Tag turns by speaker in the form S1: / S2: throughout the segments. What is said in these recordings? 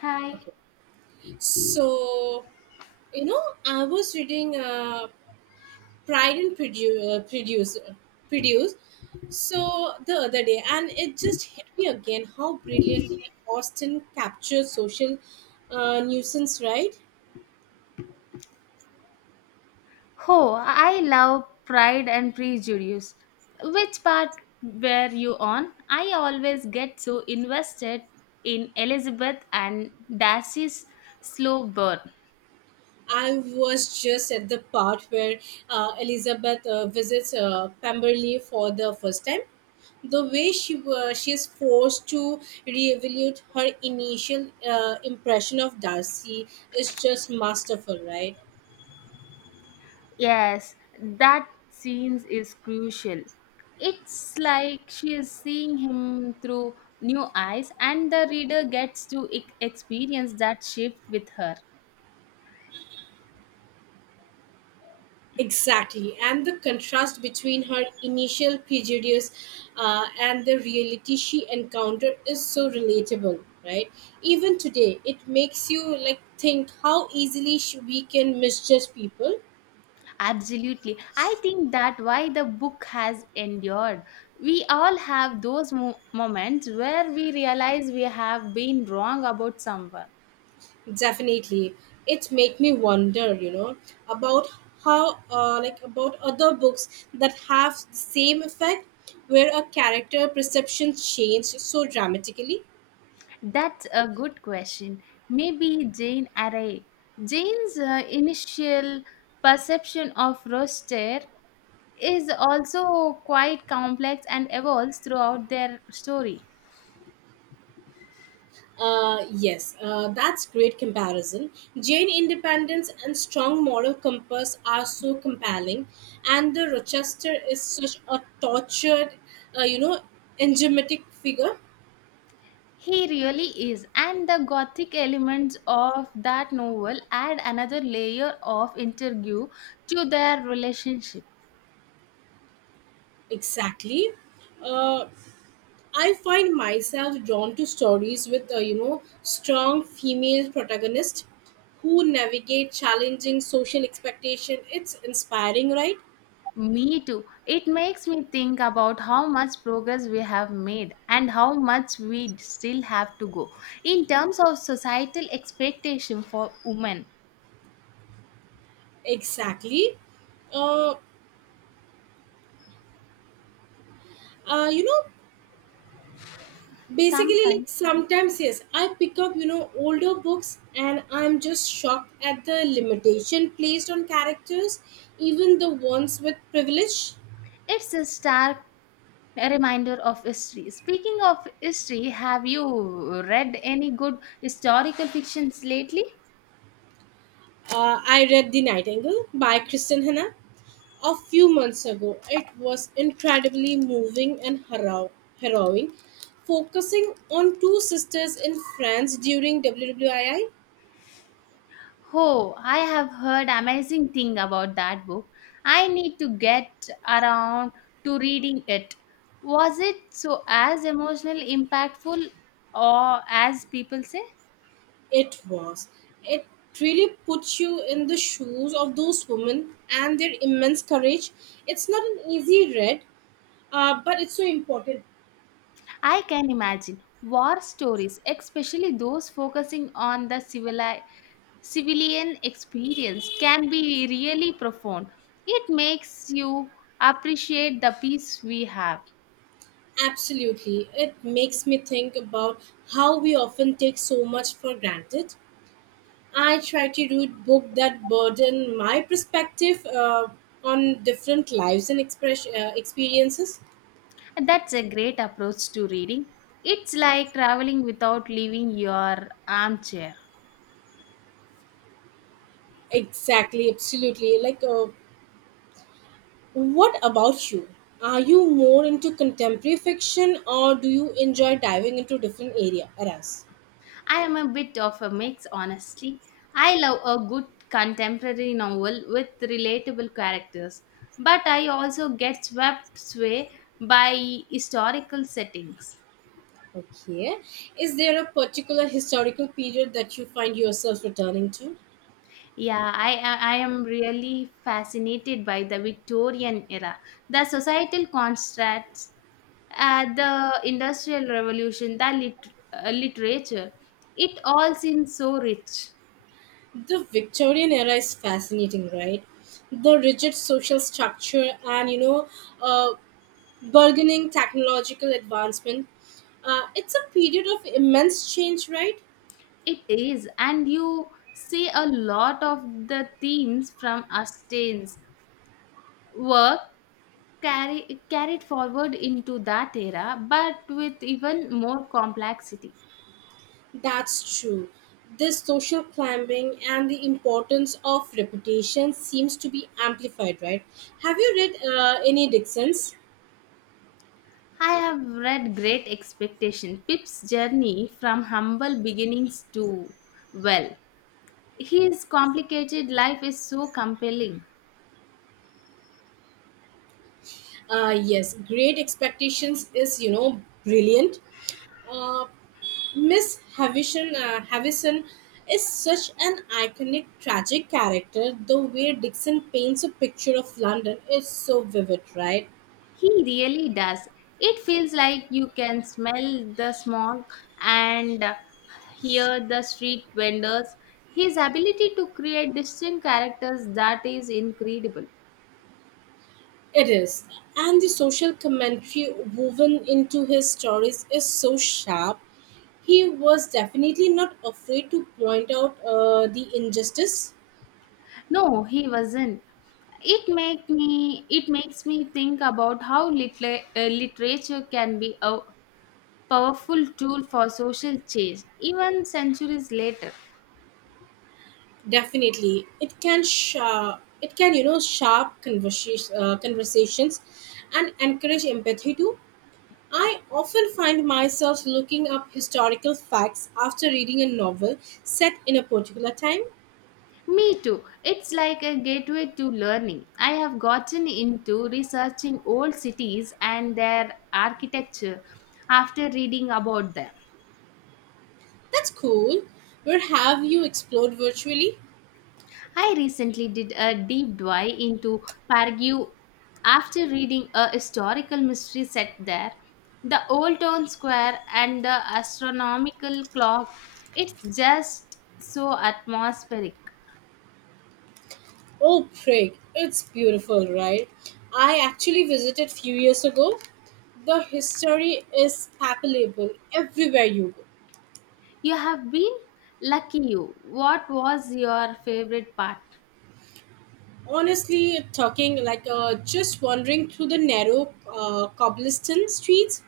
S1: Hi.
S2: So, you know, I was reading Pride and Prejudice, Prejudice, so the other day, and it just hit me again how brilliantly Austen captures social nuisance, right?
S1: Oh, I love Pride and Prejudice. Which part were you on? I always get so invested in Elizabeth and Darcy's slow burn.
S2: I was just at the part where Elizabeth visits Pemberley for the first time. The way she is forced to reevaluate her initial impression of Darcy is just masterful, right?
S1: Yes, that scene is crucial. It's like she is seeing him through new eyes, and the reader gets to experience that shift with her.
S2: Exactly, and the contrast between her initial prejudice and the reality she encountered is so relatable, right? Even today, it makes you like think how easily we can misjudge people.
S1: Absolutely. I think that why the book has endured. We all have those moments where we realize we have been wrong about someone.
S2: Definitely, it make me wonder, about how like about other books that have the same effect, where a character perception changed so dramatically.
S1: That's a good question. Maybe Jane Array. Jane's initial perception of Roster is also quite complex and evolves throughout their story.
S2: Yes, that's great comparison. Jane independence and strong moral compass are so compelling, and the Rochester is such a tortured, uh, you know, enigmatic figure.
S1: He really is, and the gothic elements of that novel add another layer of intrigue to their relationship.
S2: Exactly. Uh, I find myself drawn to stories with a strong female protagonist who navigate challenging social expectation. It's inspiring, right?
S1: Me too. It makes me think about how much progress we have made and how much we still have to go in terms of societal expectation for women.
S2: Exactly. Uh, uh, you know, Basically, like
S1: Sometimes
S2: sometimes yes, I pick up older books and I'm just shocked at the limitation placed on characters, even the ones with privilege.
S1: it's a stark reminder of history. Speaking of history, have you read any good historical fictions lately?
S2: I read The Nightingale by Kristen Hanna a few months ago. It was incredibly moving and harrowing, focusing on two sisters in France during WWII.
S1: Oh, I have heard amazing thing about that book. I need to get around to reading it. Was it so as emotional impactful or as people say?
S2: It was. It really puts you in the shoes of those women and their immense courage. It's not an easy read, but it's so important.
S1: I can imagine war stories, especially those focusing on the civilian experience, can be really profound. It makes you appreciate the peace we have.
S2: Absolutely. It makes me think about how we often take so much for granted. I try to read books that broaden my perspective on different lives and experiences.
S1: That's a great approach to reading. It's like traveling without leaving your armchair.
S2: Exactly, absolutely. Like, what about you? Are you more into contemporary fiction or do you enjoy diving into different eras?
S1: I am a bit of a mix, honestly. I love a good contemporary novel with relatable characters, but I also get swept away by historical settings.
S2: Okay. Is there a particular historical period that you find yourself returning to?
S1: Yeah, I am really fascinated by the Victorian era, the societal constructs, the industrial revolution, the literature. It all seems so rich.
S2: The Victorian era is fascinating, right? The rigid social structure and uh, burgeoning technological advancement. It's a period of immense change, right?
S1: It is, and you see a lot of the themes from Austen's work carried forward into that era, but with even more complexity.
S2: That's true. This social climbing and the importance of reputation seems to be amplified, right? Have you read any Dixon's?
S1: I have read Great Expectation, Pip's journey from humble beginnings to, well, his complicated life is so compelling.
S2: Yes, Great Expectations is, brilliant. Uh, Miss Havisham, Havison is such an iconic tragic character. The way Dixon paints a picture of London is so vivid, right?
S1: He really does. It feels like you can smell the smoke and hear the street vendors. His ability to create distinct characters that is incredible.
S2: It is. And the social commentary woven into his stories is so sharp. He was definitely not afraid to point out the injustice.
S1: No, he wasn't. It makes me think about how literature can be a powerful tool for social change even centuries later.
S2: Definitely, it can sharp. It can sharp conversations, and encourage empathy too. I often find myself looking up historical facts after reading a novel set in a particular time.
S1: Me too. It's like a gateway to learning. I have gotten into researching old cities and their architecture after reading about them.
S2: That's cool. Where have you explored virtually?
S1: I recently did a deep dive into Pargue after reading a historical mystery set there. The old town square and the astronomical clock, it's just so atmospheric.
S2: Oh, Prague. It's beautiful, right? I actually visited few years ago. The history is palpable everywhere you go.
S1: You have been lucky you. What was your favorite part?
S2: Honestly, talking like just wandering through the narrow cobblestone streets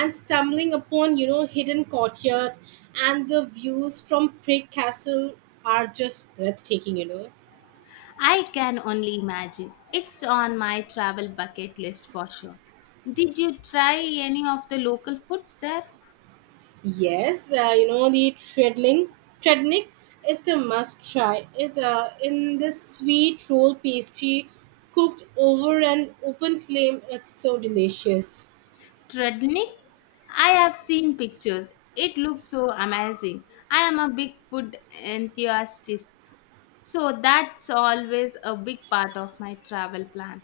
S2: and stumbling upon, hidden courtyards and the views from Prague Castle are just breathtaking.
S1: I can only imagine. It's on my travel bucket list for sure. Did you try any of the local foods there?
S2: Yes, you know the treadling treadnik is a must try. It's in this sweet roll pastry cooked over an open flame. It's so delicious.
S1: Trudnik? I have seen pictures. It looks so amazing. I am a big food enthusiast, so that's always a big part of my travel plan.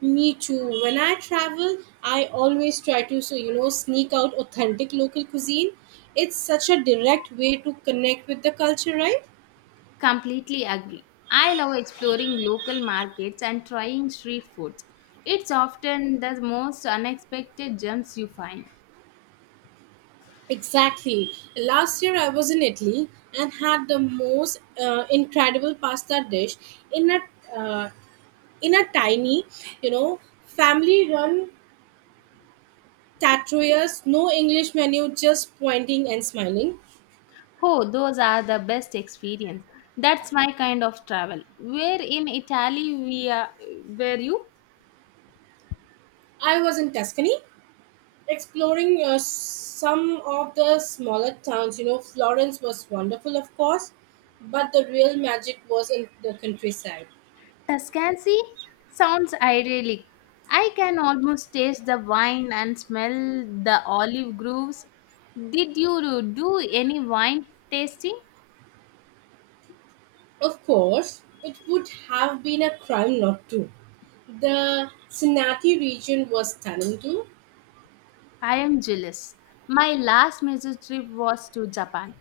S2: Me too. When I travel, I always try to sneak out authentic local cuisine. It's such a direct way to connect with the culture, right?
S1: Completely agree. I love exploring local markets and trying street foods. It's often the most unexpected gems you find.
S2: Exactly. Last year I was in Italy and had the most incredible pasta dish in a uh, tiny, you know, family run tattooers, no English menu, just pointing and smiling.
S1: Oh, those are the best experience. That's my kind of travel. Where in Italy we are, were you?
S2: I was in Tuscany exploring some of the smaller towns. Florence was wonderful, of course, but the real magic was in the countryside.
S1: Tuscany sounds idyllic. I can almost taste the wine and smell the olive groves. Did you do any wine tasting?
S2: Of course, it would have been a crime not to. The Cincinnati region was stunning too.
S1: I am jealous. My last major trip was to Japan,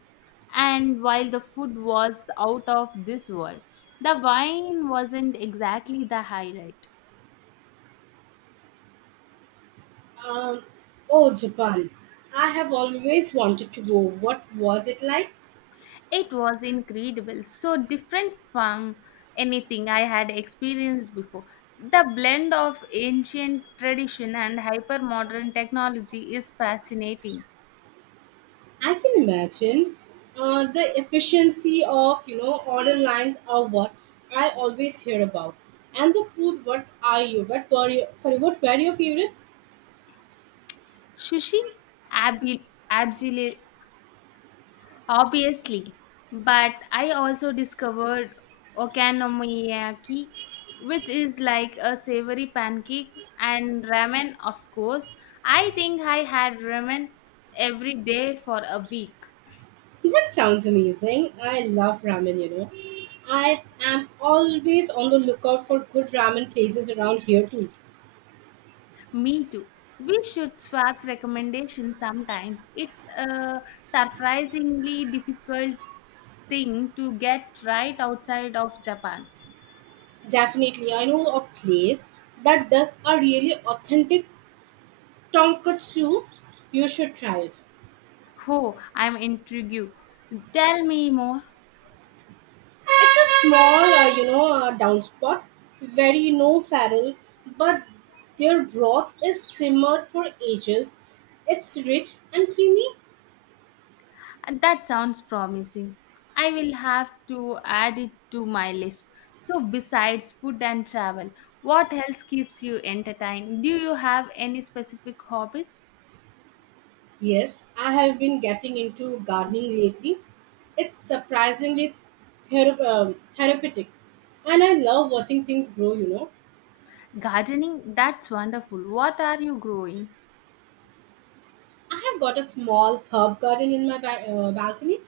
S1: and while the food was out of this world, the wine wasn't exactly the highlight.
S2: Um, oh, Japan. I have always wanted to go. What was it like?
S1: It was incredible, so different from anything I had experienced before. The blend of ancient tradition and hypermodern technology is fascinating.
S2: I can imagine the efficiency of, order lines are what I always hear about. And the food, what are you? What were you? Sorry, what were your favorites?
S1: Sushi, abili- obviously, but I also discovered okonomiyaki, which is like a savory pancake, and ramen, of course. I think I had ramen every day for a week.
S2: That sounds amazing. I love ramen. I am always on the lookout for good ramen places around here too.
S1: Me too. We should swap recommendations sometimes. It's a surprisingly difficult thing to get right outside of Japan.
S2: Definitely, I know a place that does a really authentic tonkatsu. You should try it.
S1: Oh, I'm intrigued. Tell me more.
S2: It's a small down spot, very no farrel, but their broth is simmered for ages. It's rich and creamy.
S1: And that sounds promising. I will have to add it to my list. So, besides food and travel, what else keeps you entertained? Do you have any specific hobbies?
S2: Yes, I have been getting into gardening lately. It's surprisingly therapeutic, and I love watching things grow.
S1: Gardening? That's wonderful. What are you growing?
S2: I have got a small herb garden in my balcony.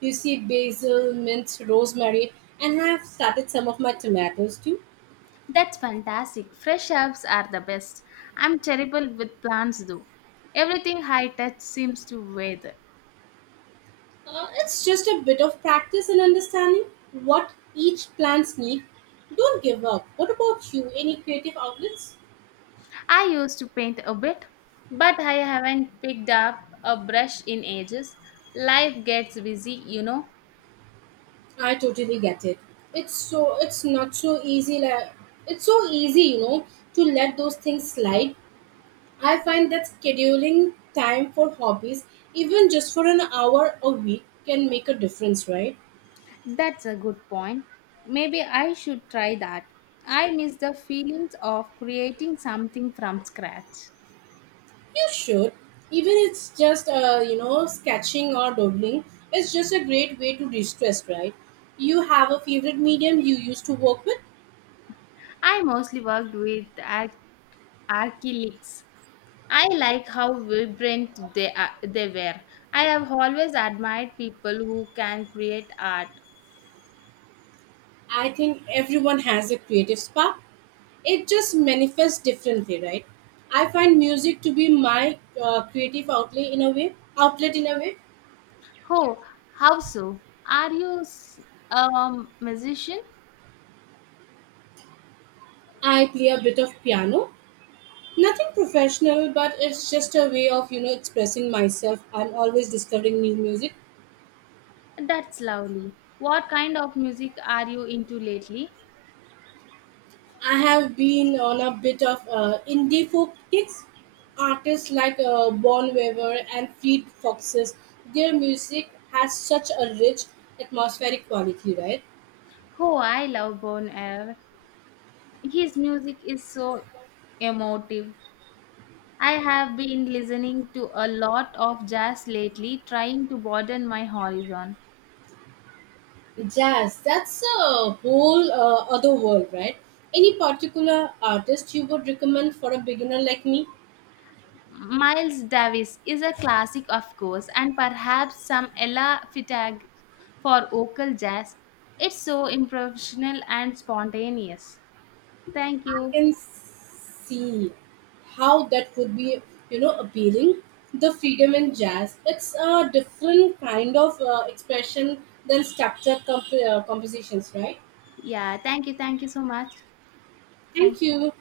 S2: You see basil, mint, rosemary, and I have started some of my tomatoes too.
S1: That's fantastic. Fresh herbs are the best. I'm terrible with plants though. Everything I touch seems to wither.
S2: It's just a bit of practice and understanding what each plants need. Don't give up. What about you? Any creative outlets?
S1: I used to paint a bit, but I haven't picked up a brush in ages. Life gets busy,
S2: I totally get it. It's so, it's not so easy, like it's so easy, to let those things slide. I find that scheduling time for hobbies, even just for an hour a week, can make a difference, right?
S1: That's a good point. Maybe I should try that. I miss the feelings of creating something from scratch.
S2: You should. Even it's just, sketching or doodling, it's just a great way to de-stress, right? You have a favorite medium you used to work with.
S1: I mostly worked with acrylics. I like how vibrant are, they were. I have always admired people who can create art.
S2: I think everyone has a creative spark. It just manifests differently, right? I find music to be my creative outlet in a way.
S1: Oh, how so? Are you a musician?
S2: I play a bit of piano. Nothing professional, but it's just a way of, expressing myself. I'm always discovering new music.
S1: That's lovely. What kind of music are you into lately?
S2: I have been on a bit of indie folk kicks. Artists like Bon Weaver and Fleet Foxes, their music has such a rich atmospheric quality, right?
S1: Oh, I love Bon Air. His music is so emotive. I have been listening to a lot of jazz lately, trying to broaden my horizon.
S2: Jazz, that's a whole other world, right? Any particular artist you would recommend for a beginner like me?
S1: Miles Davis is a classic, of course, and perhaps some Ella Fitzgerald for vocal jazz. It's so improvisational and spontaneous. Thank
S2: I
S1: you.
S2: can see how that could be, appealing. The freedom in jazz, it's a different kind of expression than structured compositions, right?
S1: Yeah, thank you. Thank you so much.
S2: Thank
S1: Thank you.
S2: you.